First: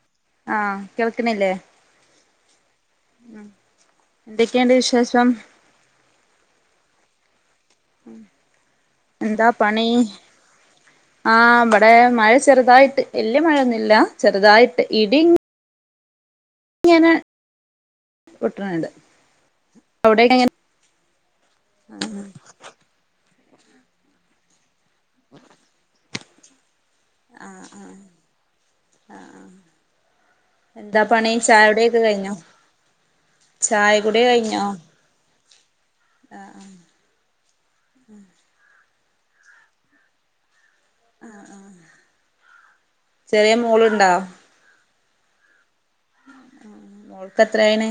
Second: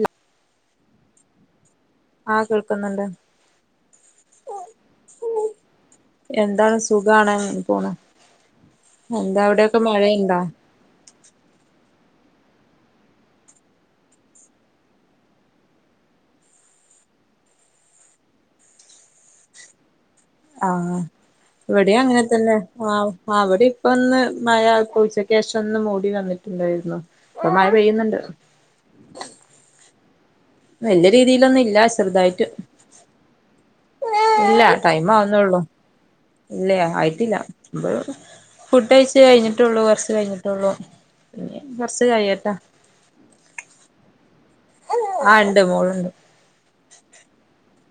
ഉം ആ കേൾക്കണില്ലേ ആ കേൾക്ക്ന്നെണ്ട് എന്തൊക്കെയെണ്ട് വിശേഷം എന്താണ് സുഖാണ് പോണ് എന്താ അവിടെയൊക്കെ പണി മഴയുണ്ടാ ആ ഇവ ടെ മഴ ചെറുതായിട്ട് വല്യ മഴയൊന്നു ഇല്ല ചെറുതായിട്ട് ഇടി ഇങ്ങനെ പൊ ആഹ ഇവിടെ അങ്ങനെ തന്നെ ആ അവിടെ ഇപ്പ ഒന്ന് മഴ ഇപ്പുച്ചക്കേശം ഒന്ന് മൂടി വന്നിട്ടിണ്ടായിരുന്നു ഇപ്പൊ മഴ പെയ്യുന്നെണ്ട് എന്താ വല്യ പണി രീതിയിലൊന്നും ഇല്ല ചായകുടിയൊക്കെ കഴിഞ്ഞോ ശെറുതായിട്ട് ചായകുടി ഇല്ല കഴിഞ്ഞോ ടൈം ആവുന്നെ ഒള്ളു ഫുഡ് കഴച്ച് കഴിഞ്ഞിട്ടുള്ളൂ കൊറച്ച് കഴിഞ്ഞിട്ടുള്ളൂ പിന്നെ കുറച്ച് കഴിയെട്ടാ ചെറിയ മോള് ഇണ്ടാ ആ എണ്ട് മോളെണ്ട് മോൾക്ക് എത്രയേണ്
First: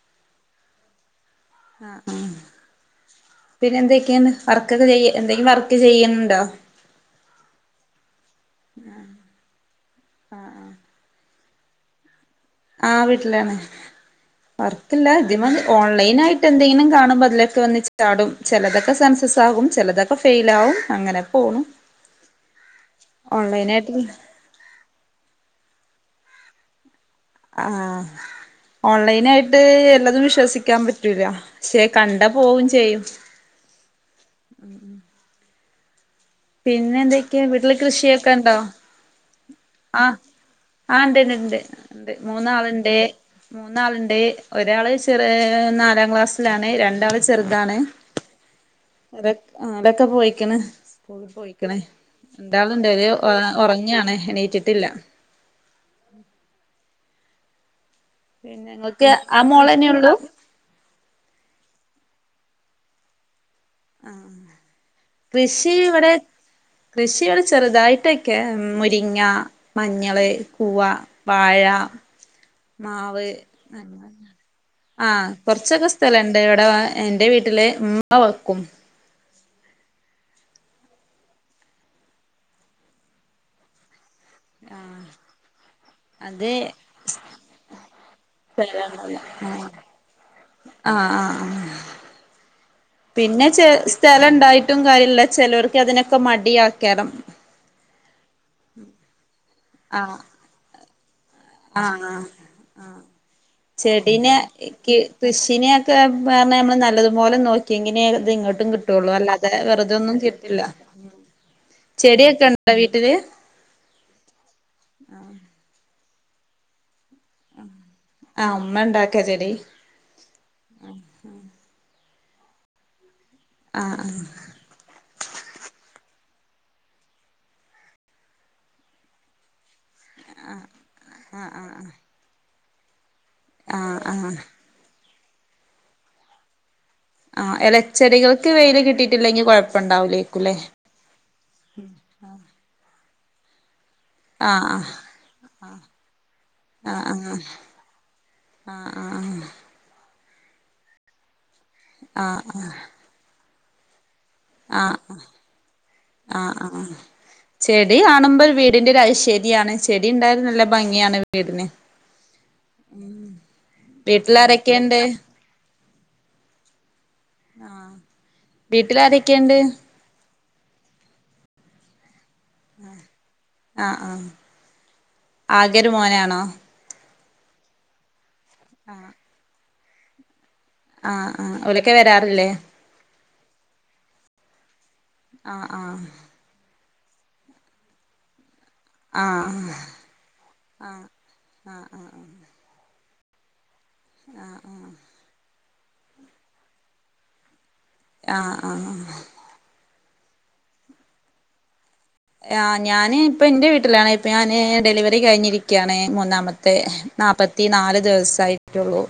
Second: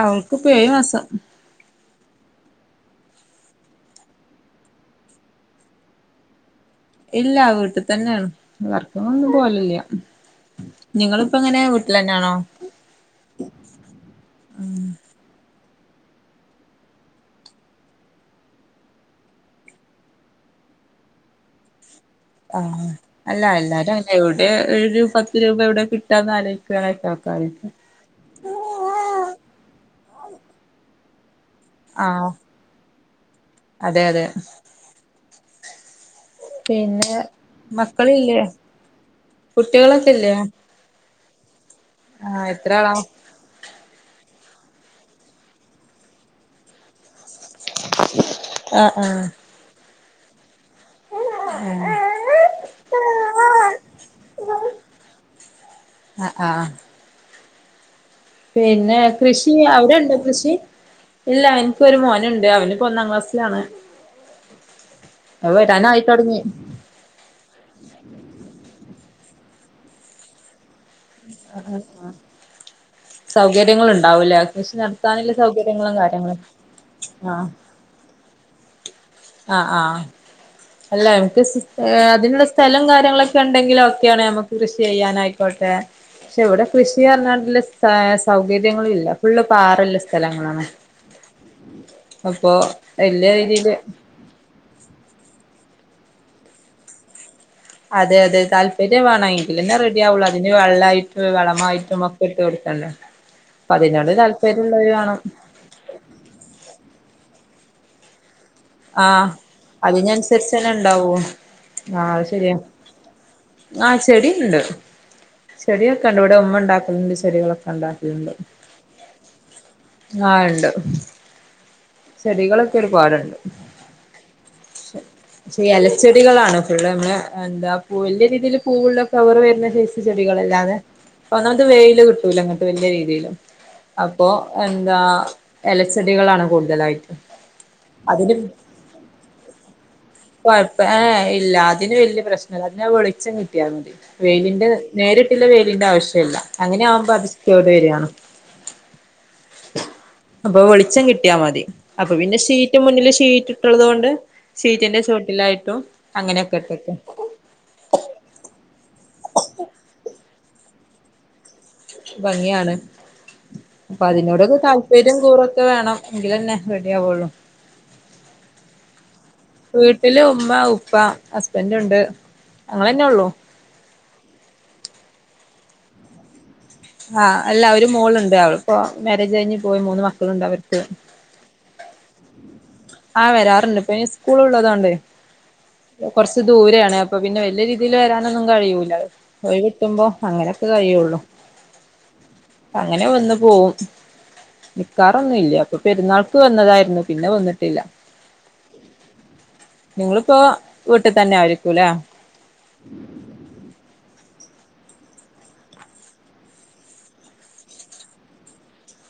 അവൾക്ക് ഇപ്പ ഏഴ് മാസം ആ ആ പിന്നെ എന്തൊക്കെയാന്ന് വർക്കക്ക ചെയ്യ എന്തെങ്കിലും വർക്ക് ചെയ്യണിണ്ടോ ഇല്ല വീട്ട് തന്നെയാണ് വർക്കിന് ഒന്നും പോവലില്ല നിങ്ങള് ഇപ്പ എങ്ങനെ വീട്ടിലെന്നാണോ ആ വീട്ടിലാണ് വറക്കില്ല ആദ്യമ ഓൺലൈൻ ആയിട്ട് എന്തെങ്കിലും കാണുമ്പോ അതിലൊക്കെ വന്ന ചാടും ചിലതൊക്കെ സെൻസസ് ആകും ചിലതൊക്കെ ഫെയിൽ ആകും അങ്ങനെക്കെ പോണു ആഹ അല്ല ഓൺലൈനായിട്ട് എല്ലാരും അല്ല എവിടെ ഏ രൂപ പത്ത് രൂപ എവിടെ കി ഇന്ന്രക്കക്ക [unintelligible] ആഹ ഓൺലൈൻ ആയിട്ട് എല്ലാതും വിശ്വസിക്കാൻ പറ്റ് ശ പ്രരി [unintelligible] ക്ഷേ കണ്ടാ ആഹ് പോവും ചെയ്യും അതെ അതെ പിന്നെ എന്തൊക്കെയാ വീട്ടില് കൃഷിയൊക്കെ മക്കളില്ലേ ഇണ്ടോ കുട്ടികളൊക്കെ ഇല്ലേ ഉണ്ട് ഉണ്ട് ആഹ് എത്ര ആളാ മൂന്നാളുണ്ട് മൂന്നാളുണ്ട് ഒരാള് ചെറിയ നാലാം ക്ലാസ്സിലാണ് രണ്ടാമ ചെറുതാണ് ആഹ് ആഹ് ഒക്കെ പോയിക്കണ പോയി പോയിക്കണേ എന്താളുണ്ട് ഉറങ്ങിയാണ് ആഹ ആഹ് പിന്നെ നിങ്ങൾക്ക് ആ കൃഷി മോളന്നെ ഉള്ളൂ അവിടെണ്ട കൃഷി ഇല്ല എനിക്ക് ഒരു മോനുണ്ട് അ അവനി ഇപ്പോ ഒന്നാം ക്ലസ്സിലാണ് ആ കൃഷി വരാനായി ഇവിടെ തൊടങ്ങി കൃഷിവിടെ ചെറുതായിട്ടൊക്കെ രിങ്ങ മഞ്ഞള് കൂവ വായ മാവ് സൗകര്യങ്ങൾ ഉണ്ടാവൂലേ കൃഷി ആഹ നടത്താനുള്ള കൊറച്ചൊക്കെ സൗകര്യങ്ങളും സ്ഥലണ്ട് കാര്യങ്ങളും ഇവിടെ എന്റെ വീട്ടില് ഉമ്മ വെക്കും ആഹ ആഹ അല്ല അതിനുള്ള സ്ഥലം കാര്യങ്ങളൊക്കെ ഉണ്ടെങ്കില [unintelligible] യാണ് നമ്മക്ക് കൃഷിചെയ്യാനആയിക്കോട്ടെ അത് പക്ഷെഇവിടെകൃഷി പറഞ്ഞാ സൗകര്യങ്ങളില്ല സ്ഥലണ്ടല്ല ഫുള്ള് ആഹ് പാറുള്ള സ്ഥലങ്ങളാണ് ആഹ് ആഹ് അപ്പോ പിന്നെ ചെ സ്ഥലം ണ്ടായിട്ടും കാര്യല്ല ചെലോർക്ക് അതിനൊക്കെ മടിയാകാരം അതെ അതെ താല്പര്യം വേണം എങ്കിൽന് റെഡി ആവുള്ളൂ അതിന്‌വെള്ളയിട്ട് ആഹ ആ അപ്പൊ അതിനോട് ചെടിനെ താല്പര്യമുള്ളവര് വേണം കൃഷിനെക്കെ പറണ നമ്മള് നല്ലതുപോലെ നോക്കി ഒെങ്ങെ [unintelligible] ആ അതിനനുസരിച്ച് തന്നെ ഉണ്ടാവോ ആ ചെടിയൊക്കെ ശരിയാ ഉണ്ടോ വീട്ടില് ആ ചെടി ഇണ്ട് ചെടിയൊക ഒണ്ട് ഇവിടെ ഉമ്മ ഉണ്ടാക്കുന്നുണ്ട് ചെടികളൊക്കെ ഉണ്ടോ ആ ഉമ്മ ഉണ്ടാക്ക ചെടി ആഹ് ഇണ്ട് ചെടികളൊക്കെ ഒരുപാടുണ്ട് ആ ആ [unintelligible] എന്ത രീതിൽ പൂവുള്ള കവർ വര [unintelligible] ചെടികല്ലാതെ ആ ഒന്നാമത് വെയില് കിട്ടൂല്ല വല്യ രീതില് ആ ആ അപ്പൊ എന്താ? എലച്ചെടികളാണ് കൂടുതലായിട് ആ എല അതിന് കുഴപ്പണ്ടാവൂലേക്കുല്ലേ കൊഴപ്പ ഏ ഇല്ല അതിന് വല്യ പ്രശ്നംല്ല അതിന വിെളിച്ച കിട്ട [unintelligible] ആ വെയിലിന്റെ നേരിട്ടുള്ള വെയിലിന്റെ ആവശ്യല്ല അങ്ങനെ ആ ആ ആവുമ്പോ അത് സയോട് വരിണ് ആ ആ അപ്പൊ വെളിച്ചം കിട്ടിയാ മതി ആ ആ ശീറ്റ്ട്ട്ള്ളത്കൊണ്ട് ആ ആ ആ അങ്ങനെയൊക്കെ ആ ഇട്ടൊക്കെ ചെടി കാണുമ്പോൾ വീടിന്റൊരു ഐശ ശരിയാണ് ചെടി ഇണ്ടായ നല്ല നല്ല ഭംഗിയാണ് വീടിന് ഭംഗിയാണ് അപ്പൊ അതിനോടൊക്കെ വീട്ടിലാരൊക്കെയുണ്ട് താല്പര്യം കൂറൊക്കെ വേണം എങ്കില ന്നെ ആ വീട്ടിലാരൊക്കെ ഇണ്ട്? അമ്മ ഉപ്പ ഹസ്ബന്റ് ഉണ്ട് ഞങ്ങളന്നെ ഉള്ളൂ ആ ആ ആകെ ഒരു മോനാണോ ആ അല്ല ഒരു മോളുണ്ട് അവൾ അപ്പോ മാര്യേജ് കഴിഞ്ഞ് പോയി മൂന്ന് മക്കളുണ്ട് അവര് ആ ആ ഓല ഒക്കെ വരാറില്ലേ ആ വരാറുണ്ട് ഇപ്പൊ ഇനി സ്കൂൾ ഉള്ളതോണ്ടെ ആഹ് ആഹ് കൊറച്ച് ദൂരാണ് അപ്പം പിന്നെ വല്യയ രീതിയിൽ വരാനൊന്നും കഴിയൂല്ല ആഹ് ഒയ്വ്ട്ടുമ്പോ അങ്ങനൊക്കെ കഴിയാെള്ളു അങ്ങനെ വന്ന് പോവും നിക്കാറൊന്നും ഇല്ല ഇപ്പം പെരുന്നാൾക്ക് വന്നതായ്ര്ന്നു പിന്നെ വന്നിട്ടില്ല ആ ആ നിങ്ങളിപ്പോ വീട്ടിൽ തന്നെ ആയിരിക്കൂല്ലേ ആ ഞാന് ഇപ്പം എൻ്റെ വീട്ടിലാണെ ഇപ്പൊ ഞാന് ഡെലിവറി കഴിഞ്ഞിരിക്കയാണ് മൂന്നാമത്തെ നാപ്പത്തി നാല് ദിവസായിട്ടുള്ളൂ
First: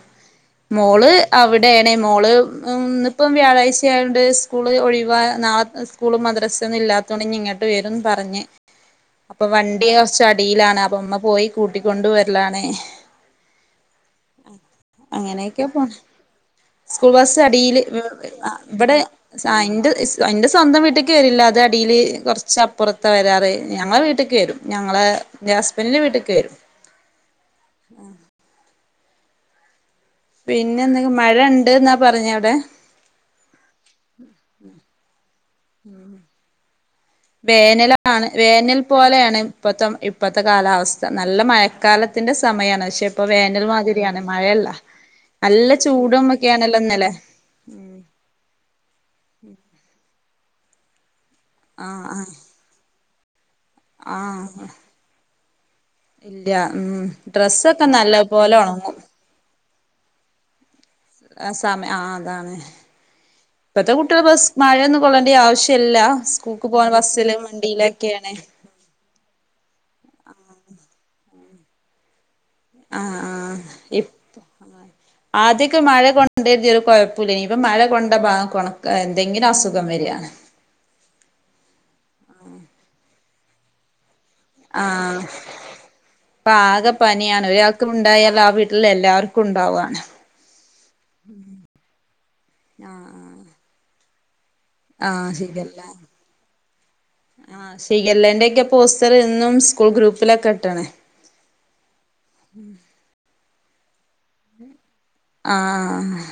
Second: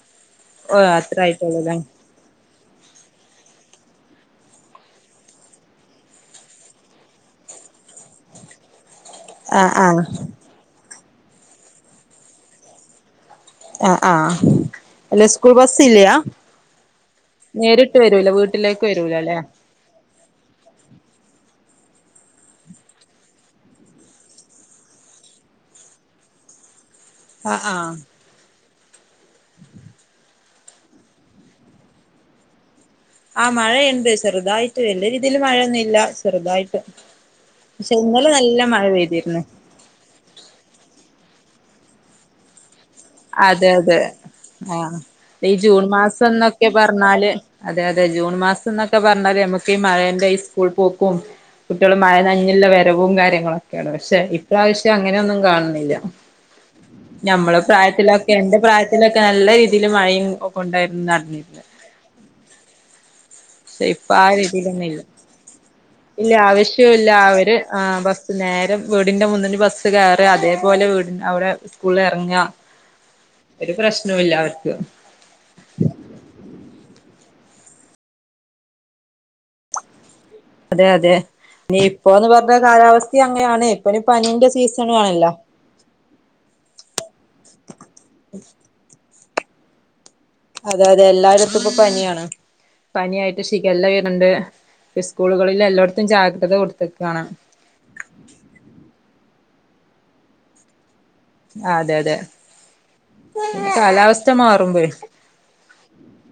ഓ മോള് അത്ര ആയിട്ടുള്ളൂല്ലേ അവിടേണേ മോള് ഇന്നിപ്പം വ്യാഴാഴ്ച്ച ആയൊണ്ട് സ്കൂള് ഒഴിവാ നാളെ സ്കൂള് മദ്രസാെന്നും ഇല്ലാത്തോണ്ട് ഇന്നി ഇങ്ങ ങ്ങട്ട് വരുംന്ന് പറഞ്ഞ് അപ്പൊ ആഹ് വണ്ടി ആഹ് കൊറ്ച്ച് അടിയിലാണ് അപ്പൊ മ്മ പോയി കൂട്ടിക്കൊണ്ട് വരലാണ് ആഹ് ആഹ് അല്ല സ്കൂൾ അങ്ങനെയൊക്കെ ബസ് പോണ് ഇല്ലയാ സ്കൂൾ ബസ്സ് അടിയില് നേരിട്ട് വരൂല വീട്ടിലേക്ക് ഇവടെ വരൂല അല്ലേ ന്റെ എന്റെ സ്വന്തം വീട്ടിൽ വരില്ല അത് ടിയില് കൊർ ർച്ച് അപ്പുറത്താ വരാറ് ഞങ്ങളെ വീട്ടിക്ക് വരും ഞങ്ങളെ ന്റെ ഹസ്ബന്റിന്റെ വീട്ടിക്ക് വരും അ ആ പിന്നെ എന്തെക്കെ മഴണ്ട്ന്നാ പറഞ്ഞെ അവ്ടെ ആ മഴയ്ണ്ട് ചെറ്തായിട്ട് വല്യ രീതിയിൽ മഴയൊന്നും ഇല്ല ചെറുതായി വേനലാണ് വേനൽ മഴ പോലെയാണ് പെയ്തിരുന്നു ഇപ്പത്തെ ഇപ്പത്തെ കാലാവസ്ഥ നല്ല മയ ക്കാലത്തിന്റെ സമയാണ് പക്ഷേ അതെ അതെ ആ ഈ നല്ല ജൂൺ ചൂടും മാസംന്നൊക്കെ ഒക്കെയാണല്ലോ ഇന്നലെ പറഞ്ഞാല് അതെ അതെ ജൂൺ മാസംന്നൊക്കെ പറഞ്ഞാല് ഞമ്മക്ക് ഈ മഴേന്റെ പ്പോൾ പോ പോം കുട്ടികള് ആഹ് മഴ ആഹ് നനഞ്ഞ്ളള വരവും കാ [unintelligible] ക്കെയാണ് പക്ഷെ ഇപ്രാവശ്യം അങ്ങനെ ഒന്നും കാണ് ഇല്ല്യ ഉം ഡ്രെസ്സാെ പ്രായത്തിലൊക്കെ എൻ്റെ പ്രായത്തിലൊക്കെ നൽ ല്ല രീതിയില് മഴയും ഒക്കെ ഉണ്ടായി ആ സമയം ആ അതാണ് ക്ഷെ ഇപ്പത്തെ ഇപ്പൊ കുട്ടികൾ ആ ബസ് രീതിയിൽ ഒന്നും ഇല്ല മഴയൊന്നും കൊള്ളേണ്ട ആവശ്യല്ല ഇല്ല സ്കൂൾക്ക് പോകാൻ ആവശ്യോംല്ല ബസ്സില് അവര് ആഹ് വണ്ടിയിലൊക്കെയാണ് ബസ്സ് നേരെ വീടിന്റെ മുന്നിന്ന് ബസ്സ് കയറ അതേപോലെ വീ അവിടെ സ്കൂളിൽ എറങ്ങ ആഹ് ആ ഇപ്പോ അവർക്ക് ആഹ് ആദ്യം ഒക്കെ മഴ കൊണ്ട് വിചാരിച്ച് ഒരു കൊഴ പ്പോം ഇല്ലേനി ഇപ്പം മഴ കൊണ്ട [unintelligible] ഏ എന്തെങ്കിലും അസുഖം വരാണ്. അതെ അതെ ഇനി ഇപ്പോന്ന് പറഞ്ഞ കാലാവസ്ഥയും അങ്ങനെയാണ് ഇപ്പ ഇനി ആഹ് ഇപ്പ ആകെ പനിയാണ് ഒരാൾക്കു ഉണ്ടായാൽ ആ വീട്ടിലെ എല്ലാർ ക്കും ഉണ്ടാവാണ് അതെ അതെ എല്ലായിടത്തും ഇപ്പൊ പനിയാണ് ആഹ് പനിയായിട്ട് ഷിഗല്ല വെ ണുണ്ട് ആഹ് ഇസ്കൂളുകളിൽ ശിഖല്ല എല്ലോട്ത്തും ജാഗ്രത കൊടു ആഹ് ഷിഗല്ലെന്റെ ഒക്കെ പോസ്റ്ററ് ഇന്നും സ്കൂൾ ഗ്രൂപ്പിലൊക്കെ ഇട്ട്ണ് അതെ അതെ കാലാവസ് സ്ഥ മാറുമ്പേ ആഹ്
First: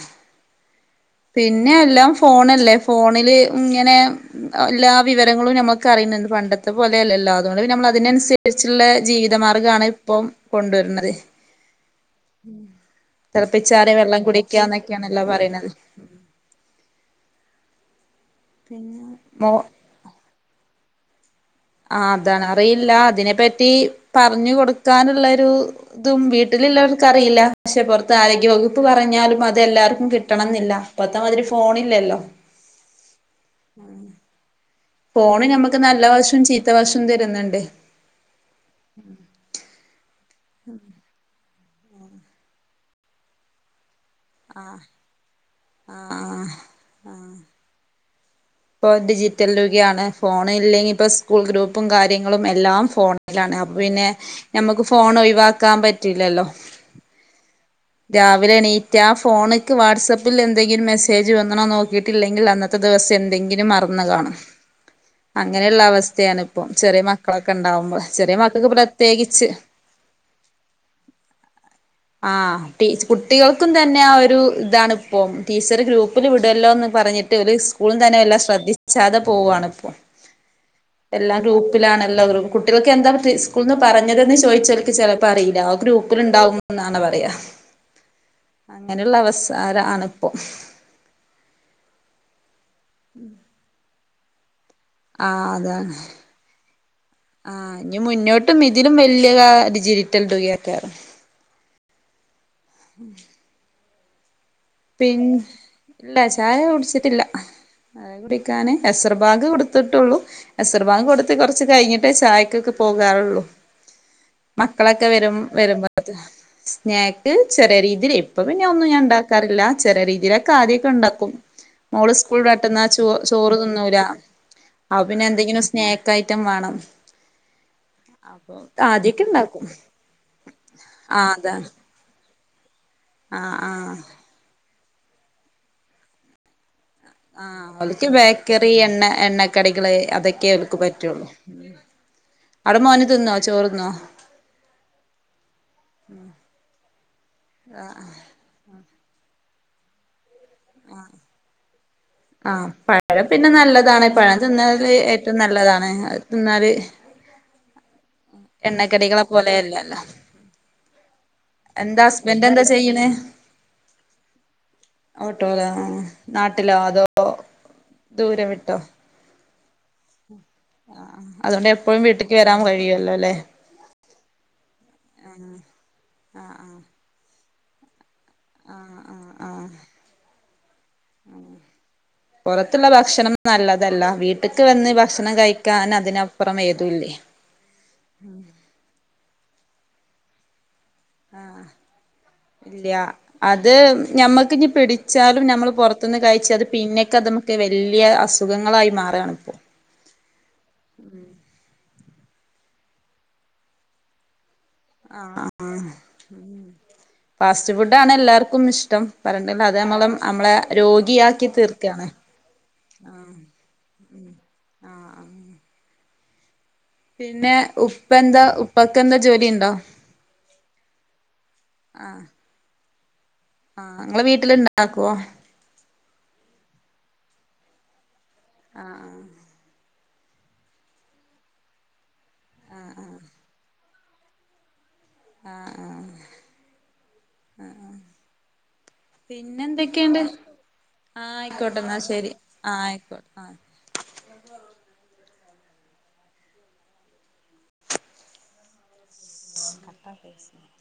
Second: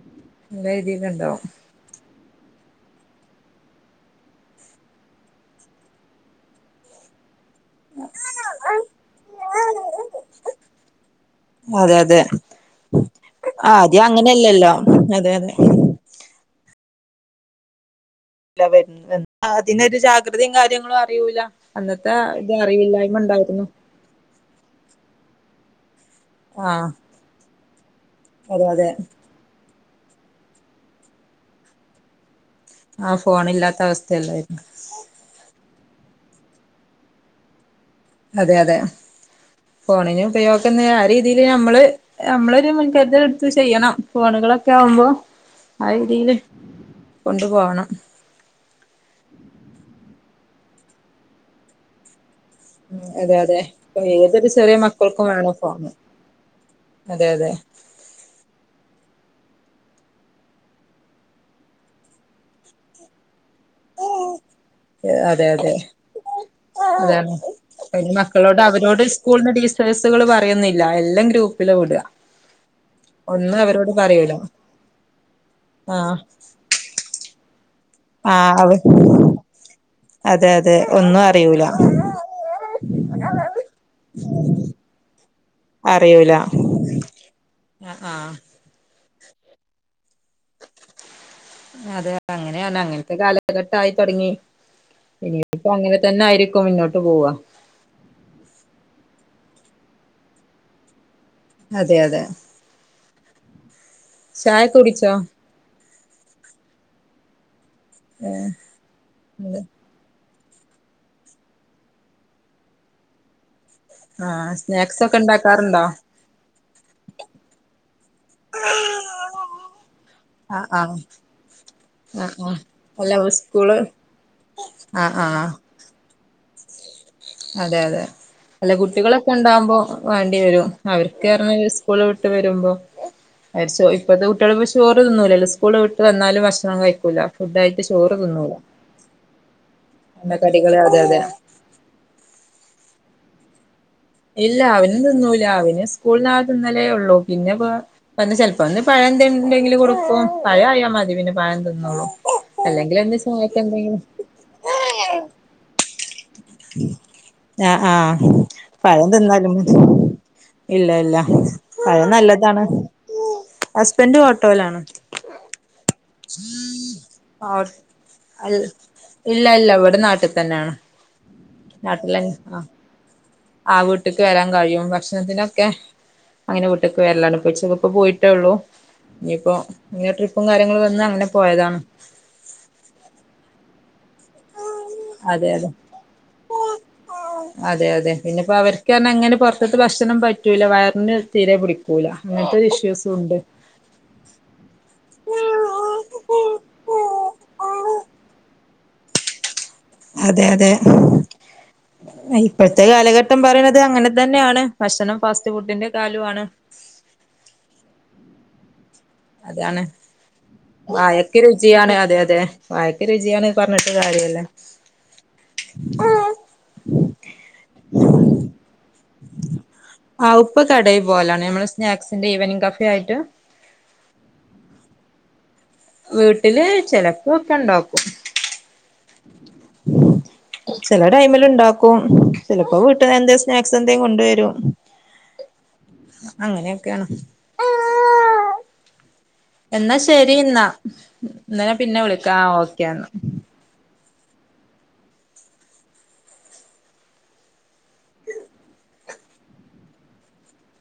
[unintelligible] പിന്നെ എല്ലാം ഫോണല്ലേ ഫോണില് ഇങ്ങനെ എല്ലാ വിവരങ്ങളും ഞമ്മക്ക് അറിയുന്നുണ്ട് പണ്ടത്തെ പോലെയല്ലല്ലോ അതുകൊണ്ട് പിന്നെ നമ്മള് അതിനനുസരിച്ചുള്ള ജീവിതമാർഗാണ് ഇപ്പം കൊണ്ടുവരുന്നത് അതെ അതെ ഉം തിളപ്പിച്ചാറിയ ആദ്യം വെള്ളം അങ്ങനെയല്ലല്ലോ കുടിക്കാന്നൊക്കെയണല്ലോ അതെ അതെ പറയുന്നത് [inaudible] മോ അതിനൊരു ജാഗ്രതയും കാര്യ ഇങ്ങളും അറിയൂല ആ അന്നത്തെ അതാണ് ഇത് അറിയില്ല അറിവില്ലായ്മ അതിനെ ഉണ്ടായിരുന്നു പറ്റി പറഞ്ഞു കൊടുക്കാനുള്ളൊരു ഇതും ആഹ് വീട്ടിലുള്ളവർക്ക് അറിയില്ല പക്ഷെ പുറത്ത് അതെ ആരോഗ്യവകുപ്പ് അതെ പറഞ്ഞാലും അതെല്ലാർ കിട്ടണമെന്നില്ല ഇപ്പത്തമാതിരി ഫോണില്ലല്ലോ ആ ഫോണില്ലാത്ത അവസ്ഥയല്ലായിരുന്നൊ ഫോണ് നമുക്ക് നല്ല വശം ചീത്ത വശം തെരുന്നുണ്ട് അതെ അതെ ഫോണിന് ഉപയോഗം ആ രീതി അമ്മള് ഞമ്മളൊരു മുൻകരുതലെടുത്ത് ചെയ്യണം ഫോണുകളൊക്കെ ആവുമ്പോ ആ രീതീല് ആഹ് കൊണ്ടു പോകണം ഇപ്പൊ ഡിജിറ്റൽലുഗെയാണ് ഫോൺ ഇല്ലെങ്കി ഇപ്പോ സ്കൂൾ ഗ്രൂപ്പും കാര്യങ് ളും എല്ലാം അതെ ഫോണിലാണ് അതെ അപൊ പിന്നെ ഏതൊരു ചെറിയ ഞമ്മക്ക് മക്കൾക്കും വേണം ഫോണൊഴിവാക്കാൻ ഫോണ് പറ്റൂലല്ലോ അതെ അതെ രാവിലെ എണീറ്റാ ഫോണ് എടക്ക് വാട്സപ്പിൽ എന്തെങ്കിലും മെസ്സേജ് വന്ന്ണോ നോക്കിയിട്ടില്ലെങ്കിൽ അന്നത്തെദിവസം എൻ മറന്ന് കാണും അതെ അതെ അങ്ങനെയുള്ള അവസ്ഥയാണ് ഇപ്പം ചെറിയ അതാണ് മക്കളൊക്കെ ഇണ്ടാവുമ്പോ അതിന് ചെറിയ മക്കളോട് മക്കക്ക് അവരോട് പ്രത്യേകിച്ച് സ്കൂളിന്ന് ടീച്ചേഴ്സുകൾ പറയുന്നില്ല എല്ലാം ഗ്രൂപ്പില് വിടുക ആ ട്ടീച് ഒന്നും കുട്ടികൾക്കും അവരോട് തന്നെ ആ പറയൂല ഒരു ഇതാണ്പ്പം ടീച്ചർ ആ ഗ്രൂപ്പിൽ വിടുല്ലോന്ന് പറഞ്ഞിട്ട് [unintelligible] സ്കൂൾ തന്നെ ആ എല്ലാം ശ്രദ്ധിച്ചാതെ പോവാണ് ഇപ്പോ അതെ അതെ ഒന്നും എല്ലാ അറിയൂല ഗ്രൂപ്പിലാണെല്ലോ കുട്ടികൾക്ക് എന്താ ട്ടീ സ്കൂള്ന്ന് പറഞ്ഞതെന്ന് ചോയിച്ചാ ഓൽക്ക് ചെലപ്പം അറീല ആ ഗ്രൂപ്പില് അറിയൂല ഇണ്ടാവുംന്നാണ് പറയാ ആ ആ അങ്ങനെള്ള അവസരാണ് ഇപ്പൊം അതെ അങ്ങനെ അങ്ങനെയാണ് അങ്ങനത്തെ കാലഘട്ടായി തൊടങ്ങി ആ അതാണ് ആയിരിക്കും മുന്നോട്ട് പോവാ ആ ഇനി മുന്നോട്ടും ഇതിലും വല് ഡിജിറ്റല ഡിജിറ്റൽ തുകയൊക്കെ ആവും അതെ അതെ മ്മ് ചായ കുടിച്ചോ പിന്നെ ഇല്ല ചായ കുടിച്ചിട്ടില്ല ചായ കുടിക്കാന് എസർബാങ്ക് കൊടുത്തിട്ടുള്ളൂ എസർബാങ്ക് കൊടുത്ത് കൊറച്ച് കഴിഞ്ഞിട്ടേ ചായക്കൊക്കെ പോകാറുള്ളു ആ സ്നാക്സ് മക്കളൊക്കെ ഒക്കെ വെരും ഉണ്ടാക്കാറുണ്ടോ വരുമ്പോതിൻ സ്നാക്ക് ചെറിയ രീതിൽ ഇപ്പ പിന്നെ ഒന്നും ഞാൻ ഉണ്ടാക് റില്ല ചെറിയ രീതിയിലൊക്കെ ആ ആ ആദ്യക്കെ ഉണ്ടാക്കും മോള് ആ സ്കൂള് ആ വിട്ടുവന്നാൽ ചോ അല്ല ചോറ് സ്കൂള് തിന്നൂല ആ അപ്പം പിന്നെ ആ എന്തെങ്കിലും സ്നാക്ക് ഐറ്റം വേണം അതെ അതെ അപ്പൊ അല്ല ആദ്യൊക്കെ കുട്ടികളൊക്കെ ഉണ്ടാക്കും ണ്ടാകുമ്പോ വേണ്ടി വരും ആ അവര്ക്ക് പർഞാല് അതാണ് സ്കൂള് വിട് വിട്ട് വരുമ്പോ ആ അവര് ആ ച്ചോ ഇപ്പളത്തെ കുട്ട്യാള് ചോറ്തിന്നൂലല്ലോ സ്കൂള് വിട്ട് വന്നാലും ഭക്ഷണം കഴിക് ആ ഓൽക്ക് ബേക്കറി എണ്ണ എണ്ണക്കടികള് അതൊക്കെ അവൽക്ക് എണ്ണക്കടികള് അതെ അതെ പറ്റോള്ളൂ അടെ മോൻ മോന് തിന്നോ ചോറ്ന്നോ ഇല്ല അവനും തിന്നൂല അവന് സ്കൂളിന്ന് ആ തിന്നലേള്ളൂ പിന്നെ പ്പ ഒന്ന് ചെൽപ്പോന്ന് പഴ എന്ത് ഉണ്ടെങ്കില് കൊടുക്കോ ആ ആഹ് അല്ലെങ്കിൽ എന്ത് പഴം പിന്നെ ചായക്ക് എന്തെങ്കിലും നല്ലതാണ് പഴം തിന്നാല് ഏറ്റവും നല്ലതാണ് എന്നാല് ആ ആഹ് പഴം തിന്നാലും മതി പോലെയല്ലല്ലോ ഇല്ല ഇല്ല എന്താ പഴം ഹസ്ബൻഡ് എന്താ നല്ലതാണ് ചെയ്യണേ ഹസ്ബൻഡ് ഓട്ടോയിലാണ് ഓട്ടോലനോ നാട്ടിലോ അതോ ഓ ദൂരം വിട്ടോ ഇപ്പം നാട്ടിൽ തന്നെയാണ് ആ അതുകൊണ്ട് എപ്പോഴും നാട്ടിലന്നെ വീട്ടിക്ക് ആ വരാൻ കഴിയുവല്ലോ അല്ലേ ആ വീട്ടിലക്ക് വരാൻ കഴിയും ഭക്ഷണത്തിനൊക്കെ ആ അങ്ങനെ വീട്ടേക്ക് വരലാണ് [unintelligible] പോയി ള്ളൂ ആ ഇനിയിപ്പോ കാര്യങ്ങള് ഉം പൊറത്തുള്ള ഭക്ഷണം നല്ല തല്ല വീട്ടിക്ക് വന്ന് ഭക്ഷണം അതെ അതെ കഴിക്കാൻ അതിനപ്പറം വരൂല്ലേ ഉം പൊറത്തിത്തെ ഭക്ഷണം പറ്റൂല വയർ ആ ഇല്ല ഉണ്ട് അത് ഞമ്മക്കിനി പിടിച്ചാലും നമ്മൾ പുറത്തുന്ന് കഴിച്ച് അത് പിന്നെക്ക് അത് ഇമക്ക് വലിയ അസുഖങ്ങളായി മാറാണിപ്പോ അതെ അതെ ഇപ്പോഴത്തെ കാലഘട്ടം പറയണത് അങ്ങനെ തന്നെയാണ് ഭക്ഷണം ആ ഫാസ്റ്റ് ഫുഡിന്റെ കാലമാണ് ഉം ഫാസ്റ്റ് ഫുഡാണ് എല്ലാർക് ക്കും ഇഷ്ടം പറയണ്ടിന്ന് അത് അതാണ് നമ്മള് നമ്മളെ വായക്ക് രോഗിയാക്കി രുചിയാണ് തീർക്കാണ് അതെ അതെ വായക്ക് രുചിയാണ് പറഞ്ഞിട്ട് കാര്യ ഇല്ല ആ പിന്നെ ഉപ്പ എന്താ ഉപ്പക്ക് എന്താ ജോലി ഉണ്ടോ ആ ഉപ്പ കടേ പോലാണ് നമ്മള് സ്നാക്സിന്റെ ഈവനിങ് കഫായി ട്ട് ആ നിങ്ങള് വീട്ടിലിണ്ടാക്കോ വീട്ടില് ചെലപ്പൊക്കെ ണ്ടാക്കും ആ ആ ചെലെ ടൈമിലിണ്ടാക്കും ചെലപ്പോ വീട്ട എന്തേ സ്നാക് സെന്തേ കൊണ്ടേരും ആഹ് ആഹ് അങ്ങനെക്കെണ് പിന്നെ എന്നാ എന്തൊക്കെയുണ്ട് ശെരി ന്നാ ആഹ് ഇന്ന ഞാ ആയിക്കോട്ടെ എന്നാ പിന്നെ ശരി വിളിക്കാം ആ ആഹ് ഓക്കെന്ന ആയിക്കോട്ടെ [unintelligible] കട്ടാ [unintelligible]